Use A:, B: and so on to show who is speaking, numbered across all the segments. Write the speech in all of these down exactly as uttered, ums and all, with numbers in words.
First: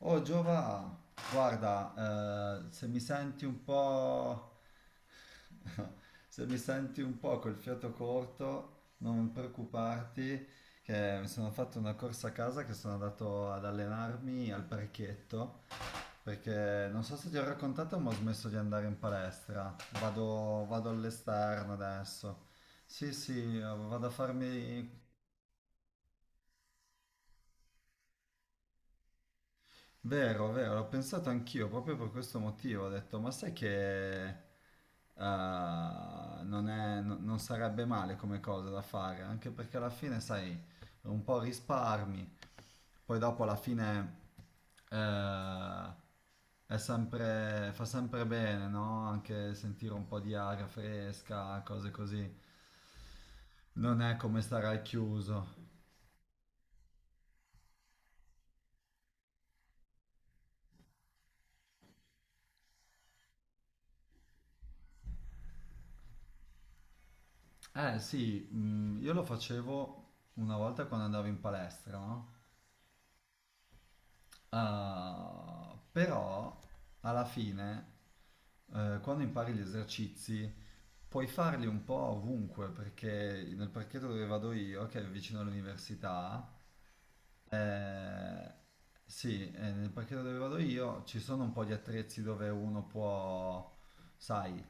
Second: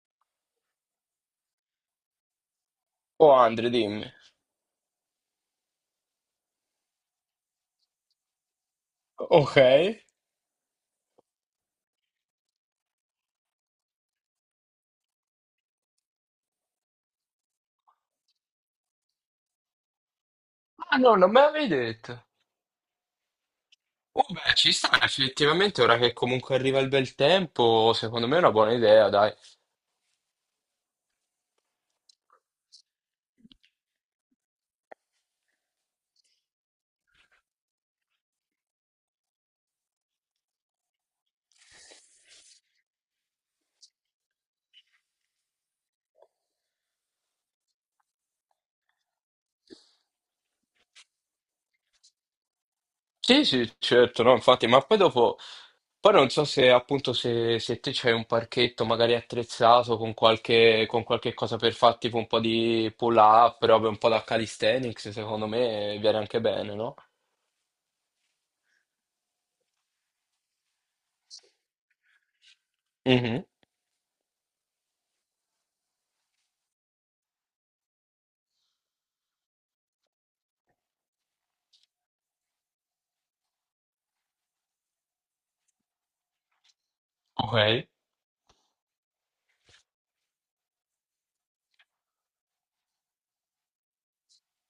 A: Oh Giova, guarda, eh, se mi
B: Oh
A: senti un
B: Andre, dimmi.
A: po', se mi senti un po' col fiato corto, non
B: Ok.
A: preoccuparti, che mi sono fatto una corsa a casa che sono andato ad allenarmi al parchetto, perché non so se ti ho raccontato, ma ho smesso di andare in palestra, vado, vado
B: Ah no, non me l'avevi
A: all'esterno
B: detto.
A: adesso. Sì, sì, eh, vado a
B: Oh beh, ci sta
A: farmi.
B: effettivamente, ora che comunque arriva il bel tempo, secondo me è una buona idea, dai.
A: Vero, vero, l'ho pensato anch'io proprio per questo motivo. Ho detto, ma sai che eh, non è- no- non sarebbe male come cosa da fare, anche perché alla fine, sai, un po' risparmi, poi dopo alla fine eh, è sempre, fa sempre bene, no? Anche sentire un po' di aria fresca, cose così.
B: Sì, sì,
A: Non è
B: certo, no,
A: come
B: infatti,
A: stare
B: ma
A: al
B: poi dopo,
A: chiuso.
B: poi non so se appunto se, se, te c'hai un parchetto magari attrezzato con qualche, con qualche cosa per fare tipo un po' di pull-up, robe un po' da calisthenics, secondo me viene anche bene, no?
A: Eh sì, mm, io lo facevo una volta quando andavo in palestra, no?
B: Mhm.
A: Ah, però alla fine, eh, quando impari gli esercizi, puoi farli un po' ovunque, perché nel parchetto dove vado io, che è vicino all'università,
B: Ok.
A: eh, sì, eh, nel parchetto dove vado io ci sono un po' di attrezzi dove uno può, sai,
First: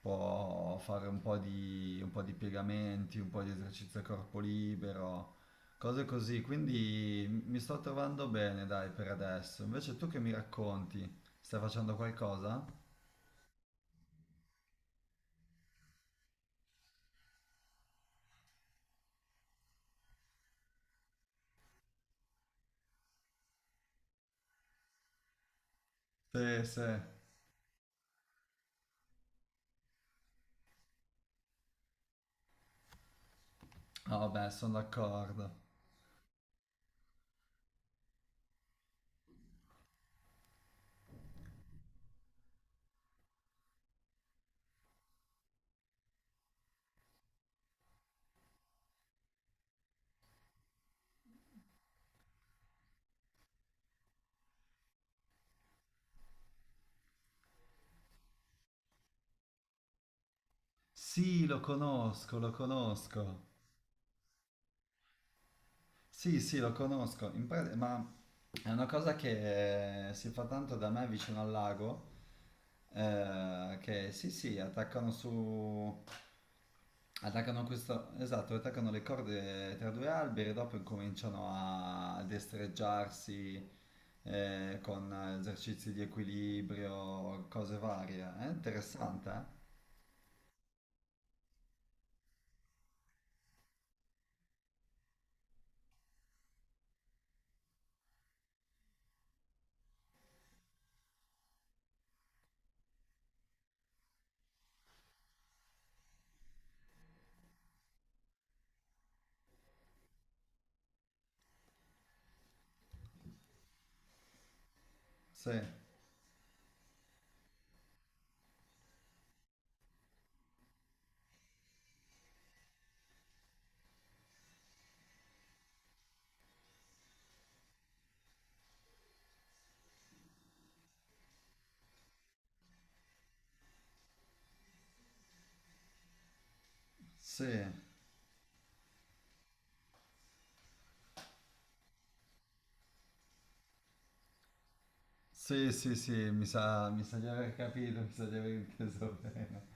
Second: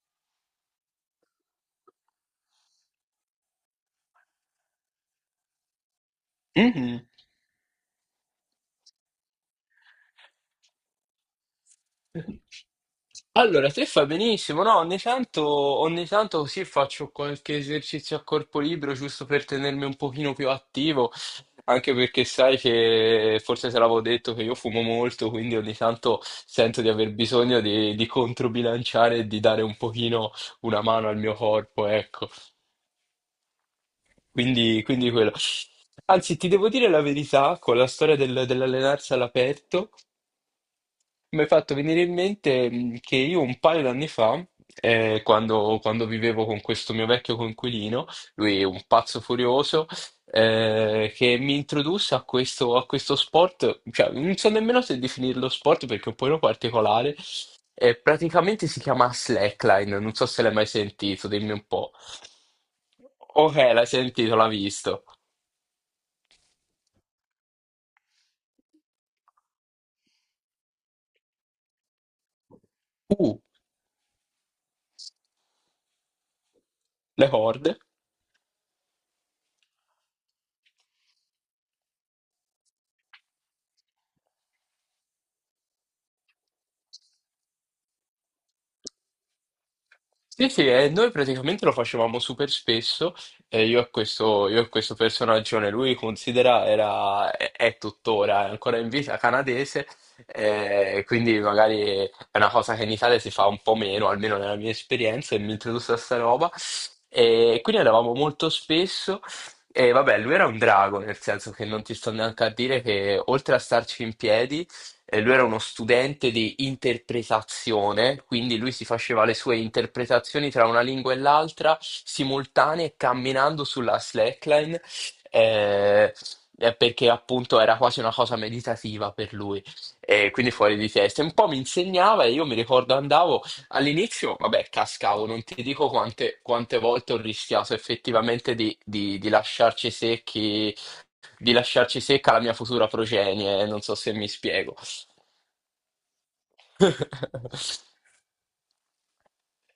A: può fare un po' di, un po' di piegamenti, un po' di esercizio a corpo libero. Cose così,
B: Mhm.
A: quindi mi sto trovando bene, dai, per adesso. Invece tu che mi racconti? Stai facendo qualcosa?
B: Allora, te fa benissimo, no? Ogni tanto, ogni tanto così faccio qualche esercizio a corpo libero giusto per tenermi un pochino più attivo, anche perché sai che forse te l'avevo detto che io fumo molto, quindi ogni tanto
A: Sì, sì.
B: sento di aver
A: Ah,
B: bisogno di, di, controbilanciare e di dare un pochino una mano al mio corpo, ecco.
A: vabbè, sono
B: Quindi, quindi quello.
A: d'accordo.
B: Anzi, ti devo dire la verità, con la storia del- dell'allenarsi all'aperto. Mi hai fatto venire in mente mh, che io un paio d'anni fa, eh, quando, quando, vivevo con questo mio vecchio coinquilino, lui è un pazzo furioso, eh, che mi introdusse a questo, a questo sport, cioè, non so nemmeno se definirlo sport perché è un po' particolare, eh, praticamente si chiama slackline, non so se l'hai mai sentito,
A: Sì,
B: dimmi
A: lo
B: un po'.
A: conosco, lo conosco.
B: Ok, l'hai sentito, l'ha visto.
A: Sì, sì, lo conosco. In pra- ma è una cosa che eh, si fa tanto da me vicino al lago,
B: Uh,
A: eh, che sì, sì, attaccano su...
B: le
A: Attaccano
B: corde.
A: questo, esatto, attaccano le corde tra due alberi e dopo incominciano a destreggiarsi eh, con esercizi di equilibrio, cose varie. È Ah, interessante, eh?
B: Sì, sì, e noi praticamente lo facevamo super spesso, eh, io e questo, io e questo personaggione, lui considera, era, è, è tuttora, è ancora in vita canadese, eh, quindi magari è una cosa che in Italia si fa un po' meno, almeno nella mia esperienza, e mi introdusse a sta roba, e quindi andavamo molto spesso, e vabbè, lui era un drago, nel senso che non ti sto neanche a dire che oltre a starci in piedi, e lui era
A: Sì,
B: uno studente di interpretazione, quindi lui si faceva le sue interpretazioni tra una lingua e l'altra, simultanee, camminando sulla slackline, eh, eh, perché appunto era quasi una cosa meditativa per lui, e quindi fuori di testa. E un po' mi insegnava e io mi ricordo andavo all'inizio, vabbè, cascavo, non ti dico quante, quante, volte ho
A: sì,
B: rischiato effettivamente di, di di lasciarci secchi, di lasciarci secca la mia futura progenie, non so se mi spiego.
A: sì, sì, sì, mi sa, mi sa di aver capito, mi sa di aver inteso bene.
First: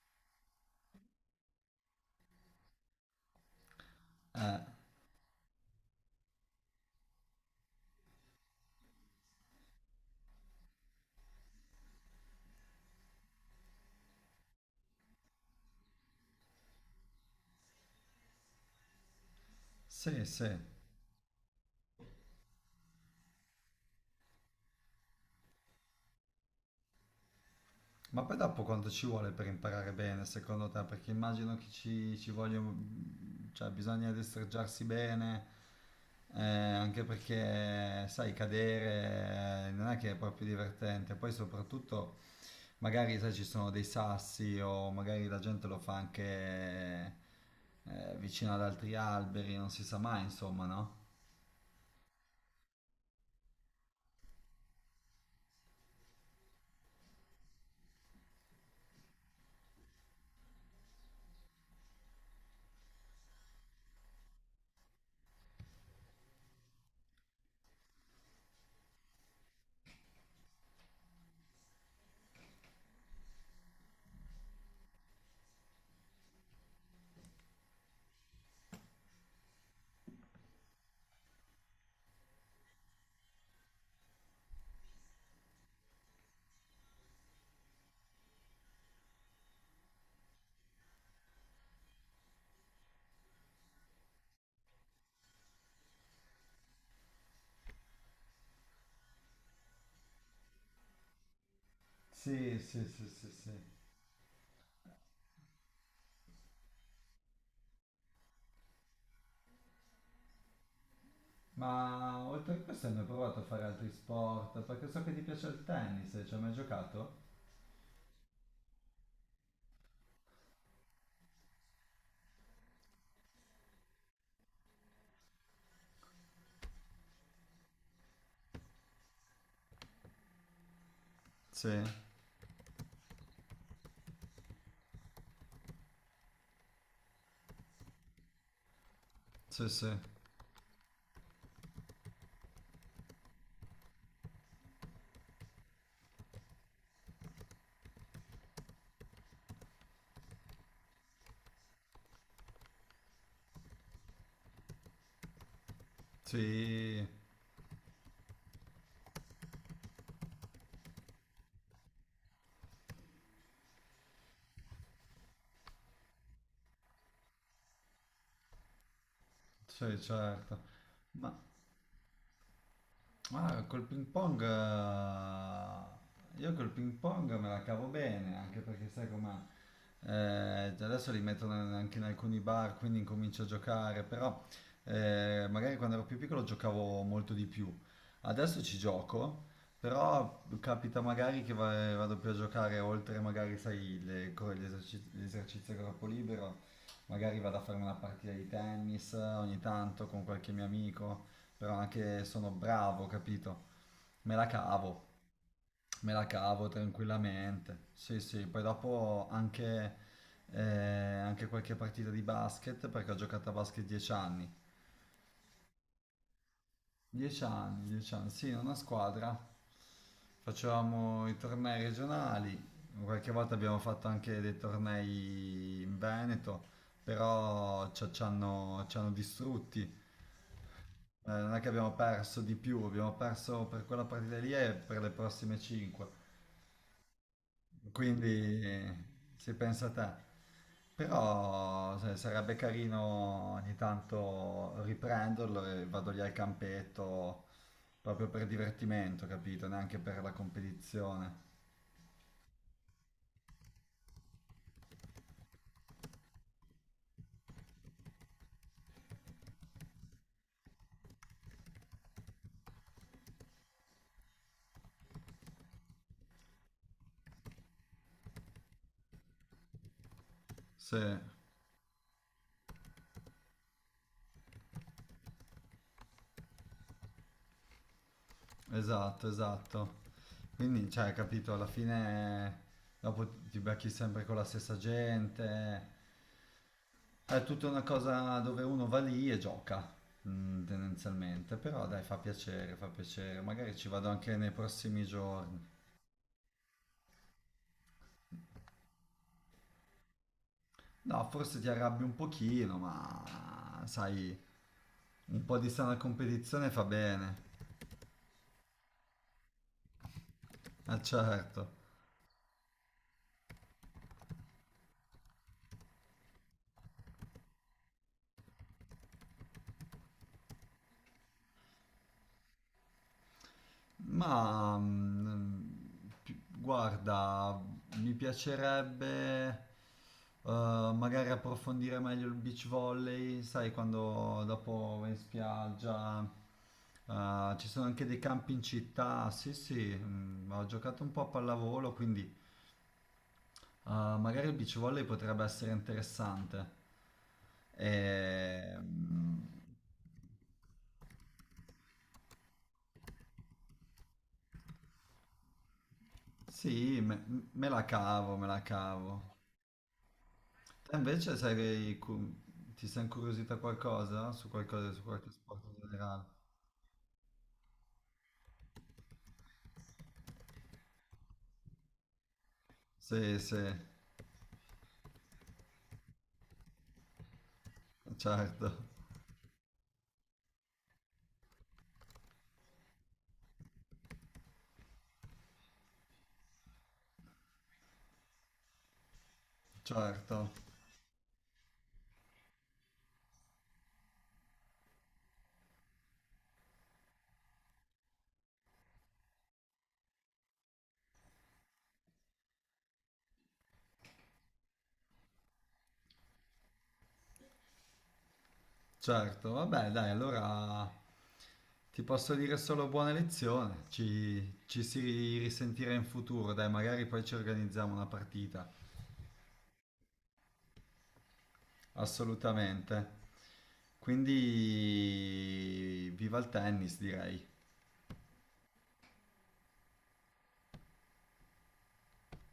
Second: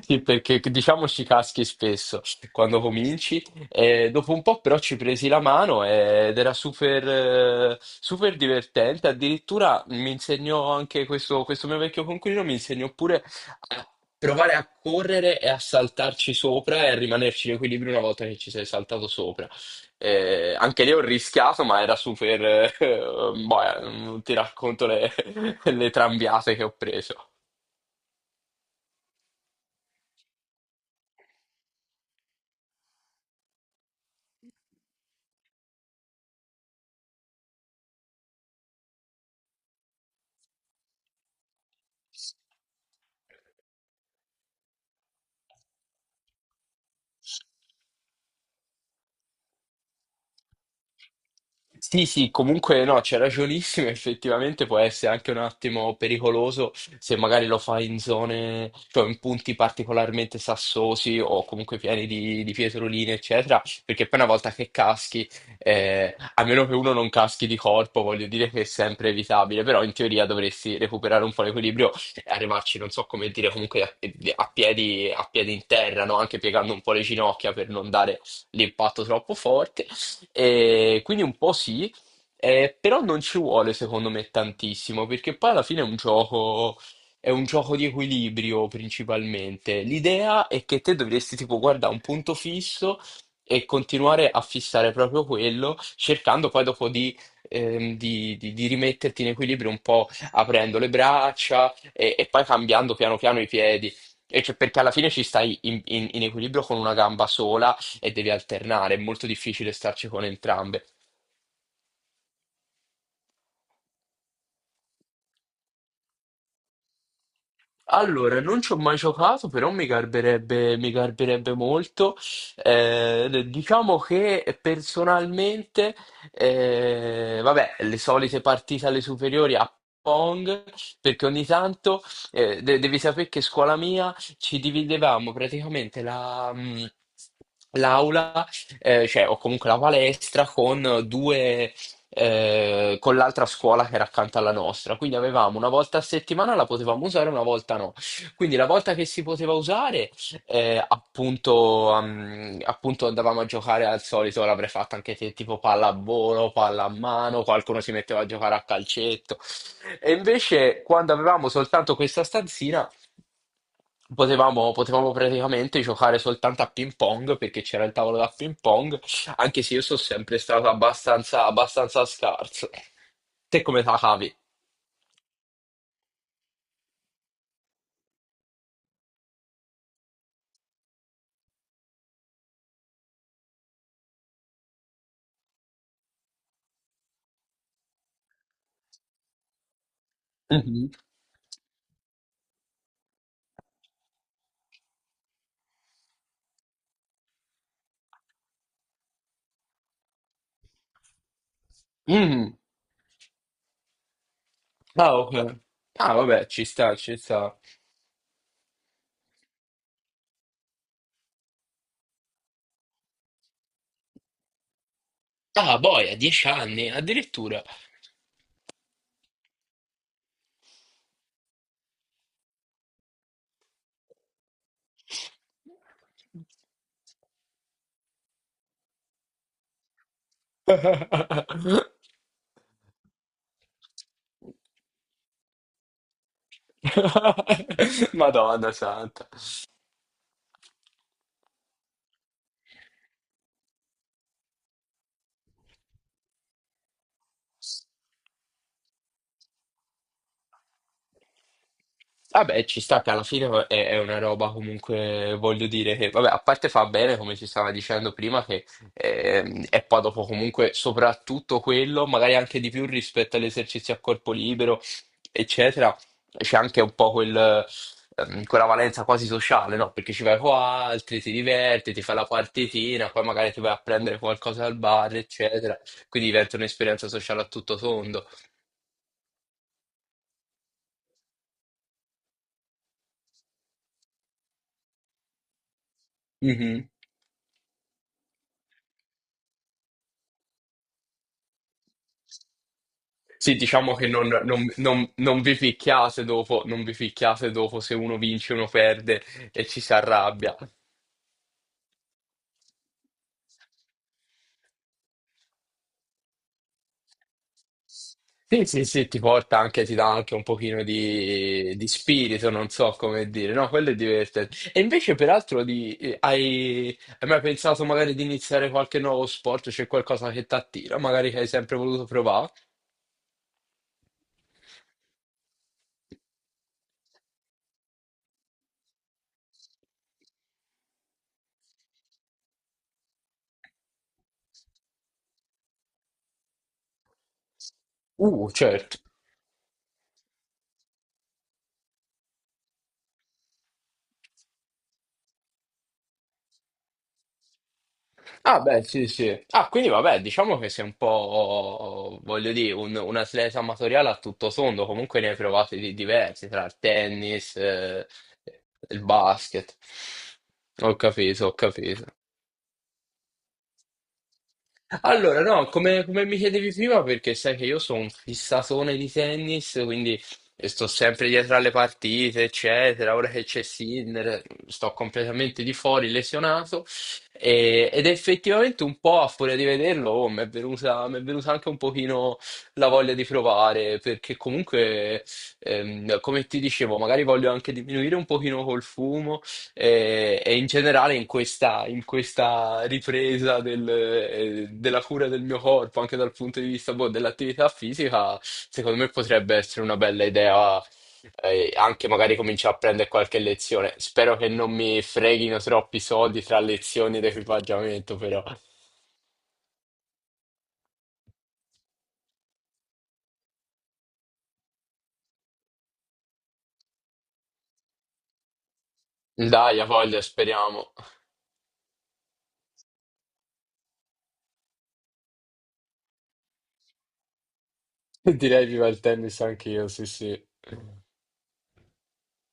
B: Sì, perché diciamo ci caschi spesso quando cominci, e dopo un
A: Eh,
B: po' però ci presi la mano ed era super, eh, super divertente. Addirittura mi insegnò anche questo, questo mio vecchio coinquilino, mi insegnò pure a provare a correre e a saltarci sopra e a rimanerci in equilibrio una volta che ci sei saltato sopra.
A: sì,
B: Eh,
A: sì.
B: anche lì ho rischiato, ma era super, eh, boh, non ti racconto le, le trambiate che ho preso.
A: Ma poi dopo quanto ci vuole per imparare bene, secondo te? Perché immagino che ci, ci voglia, cioè bisogna destreggiarsi bene, eh, anche perché, sai, cadere eh, non è che è proprio divertente. Poi soprattutto, magari, sai, ci sono dei sassi o magari la gente lo fa anche eh, vicino ad altri alberi, non si sa mai, insomma, no?
B: Sì, sì, comunque no, c'è ragionissimo, effettivamente può essere anche un attimo pericoloso se magari lo fai in zone, cioè in punti particolarmente sassosi o comunque pieni di, di pietroline, eccetera, perché poi una volta che caschi, eh, a meno che uno non caschi di corpo, voglio dire che è sempre evitabile, però in teoria dovresti recuperare un po' l'equilibrio e arrivarci, non so come dire, comunque a, a piedi, a piedi in terra, no? Anche piegando un po' le ginocchia per non dare l'impatto troppo forte. E quindi un po' sì, eh, però non ci vuole secondo me tantissimo, perché poi alla fine è un gioco, è un gioco di equilibrio principalmente. L'idea è che te dovresti tipo guardare un punto fisso e continuare a fissare proprio quello, cercando poi dopo di, ehm, di- di- di rimetterti in equilibrio un po' aprendo le braccia e, e poi
A: Sì, sì,
B: cambiando
A: sì,
B: piano
A: sì,
B: piano i
A: sì.
B: piedi. E cioè, perché alla fine ci stai in in- in equilibrio con una gamba sola e devi alternare, è molto difficile starci con entrambe.
A: Ma oltre a questo hai mai provato a fare altri sport? Perché so che ti piace il tennis, ci hai mai giocato?
B: Allora, non ci ho mai giocato, però mi garberebbe, mi garberebbe molto. Eh, diciamo che personalmente, eh, vabbè, le solite partite alle superiori a Pong, perché ogni
A: Sì,
B: tanto, eh, de- devi sapere che scuola mia ci dividevamo praticamente la, mh, l'aula, eh, cioè, o
A: sì,
B: comunque la
A: sì,
B: palestra con due eh, con l'altra scuola che era accanto alla nostra. Quindi avevamo una volta a settimana la potevamo usare, una volta no. Quindi la volta che si poteva usare, eh, appunto, ehm, appunto andavamo a giocare al solito, l'avrei fatta anche te, tipo pallavolo, palla a
A: sì,
B: mano, qualcuno si metteva a giocare a calcetto. E invece quando avevamo soltanto questa stanzina, potevamo, potevamo praticamente giocare soltanto a ping pong perché c'era il tavolo da ping pong anche se io
A: sì,
B: sono sempre
A: certo.
B: stato
A: Ma
B: abbastanza, abbastanza scarso. Te
A: ah,
B: come
A: col
B: te la
A: ping
B: cavi?
A: pong, eh, io col ping pong me la cavo bene, anche perché sai com'è, eh, adesso li mettono anche in alcuni bar, quindi incomincio a giocare, però eh, magari quando ero più piccolo giocavo molto di più. Adesso ci gioco, però
B: Mhm.
A: capita magari che va- vado più a giocare oltre magari, sai, le, co- gli eserci- gli esercizi a corpo libero, magari vado a fare una partita di tennis eh, ogni tanto con qualche mio amico però anche sono
B: Mhm.
A: bravo, capito? Me la cavo,
B: Ah, ok. Ah,
A: me la
B: vabbè, ci
A: cavo
B: sta, ci sta.
A: tranquillamente. Sì, sì, poi dopo anche, eh, anche qualche partita di basket, perché ho giocato a basket dieci anni.
B: Ah, boia, dieci anni,
A: dieci
B: addirittura.
A: anni, dieci anni, sì, in una squadra. Facevamo i tornei regionali, qualche volta abbiamo fatto anche dei tornei in Veneto, però ci ci hanno, ci hanno distrutti. Eh, non è che abbiamo perso di più, abbiamo perso per quella partita lì e per le prossime cinque. Quindi
B: Madonna
A: eh,
B: santa.
A: si pensa a te. Però se- sarebbe carino ogni tanto riprenderlo e vado lì al campetto proprio per divertimento, capito? Neanche per la competizione.
B: Vabbè, ci sta che alla fine è, è, una roba comunque, voglio dire che, vabbè, a parte fa bene, come ci stava dicendo prima, che ehm, è poi dopo comunque soprattutto quello, magari anche di più rispetto agli esercizi a corpo libero, eccetera, c'è anche un po' quel, ehm, quella valenza quasi sociale, no? Perché ci vai con
A: Sì.
B: altri, ti diverti, ti fai la partitina, poi magari ti vai a prendere qualcosa al bar, eccetera, quindi diventa un'esperienza sociale a tutto tondo.
A: Esatto, esatto. Quindi, cioè, capito, alla fine dopo ti becchi sempre con la stessa gente.
B: Mhm.
A: È tutta una cosa dove uno va lì e gioca, mm, tendenzialmente. Però dai, fa piacere, fa piacere.
B: Sì,
A: Magari ci
B: diciamo che
A: vado
B: non,
A: anche nei
B: non-
A: prossimi
B: non- non vi
A: giorni.
B: picchiate dopo, non vi picchiate dopo se uno vince, uno perde e ci si arrabbia.
A: No, forse ti arrabbi un pochino, ma sai, un po' di sana competizione fa bene.
B: Sì, sì, sì, ti porta anche, ti dà anche un pochino
A: Ah, certo.
B: di, di spirito, non so come dire, no, quello è divertente. E invece, peraltro, di, eh, hai, hai mai pensato magari di iniziare qualche nuovo sport? C'è qualcosa che ti attira, magari che hai sempre voluto provare?
A: Ma mm, pi- guarda, mi piacerebbe eh, magari approfondire meglio il beach volley, sai, quando dopo vai in spiaggia, eh, ci sono anche dei
B: Uh,
A: campi in
B: certo.
A: città. Sì, sì, mm, ho giocato un po' a pallavolo, quindi eh, magari il beach volley potrebbe essere interessante.
B: Ah,
A: E,
B: beh, sì, sì.
A: mm,
B: Ah, quindi vabbè, diciamo che sei un po', voglio dire, un, un atleta amatoriale a tutto tondo, comunque ne hai provati di diversi, tra il
A: sì, me
B: tennis,
A: me la
B: eh,
A: cavo, me la
B: il
A: cavo.
B: basket. Ho
A: Te invece
B: capito, ho
A: sai che
B: capito.
A: cu- ti sei incuriosita qualcosa su qualcosa, su qualche
B: Allora,
A: sport
B: no,
A: in
B: come,
A: generale?
B: come mi chiedevi prima, perché sai che io sono un fissatone di tennis, quindi eh, sto sempre dietro alle partite, eccetera. Ora
A: Sì,
B: che
A: sì,
B: c'è Sinner, sto completamente di fuori, lesionato. E- ed
A: certo,
B: effettivamente un po' a furia di vederlo, oh, mi è venuta, mi è venuta anche un pochino la voglia di provare, perché comunque, ehm, come ti dicevo, magari voglio anche diminuire un pochino col fumo e,
A: certo,
B: e in generale in questa, in questa, ripresa del, eh, della cura del mio corpo, anche dal punto di vista boh, dell'attività fisica, secondo me potrebbe essere una bella idea, eh, anche magari cominciare a prendere qualche lezione. Spero che non mi freghino troppi soldi tra lezioni ed equipaggiamento, però.
A: certo. Vabbè, dai, allora ti posso dire solo buona lezione. Ci, ci si risentirà in futuro, dai, magari poi ci organizziamo una partita.
B: Dai, a voglia, speriamo.
A: Assolutamente. Quindi viva il tennis, direi.
B: Direi viva il tennis anch'io, sì, sì.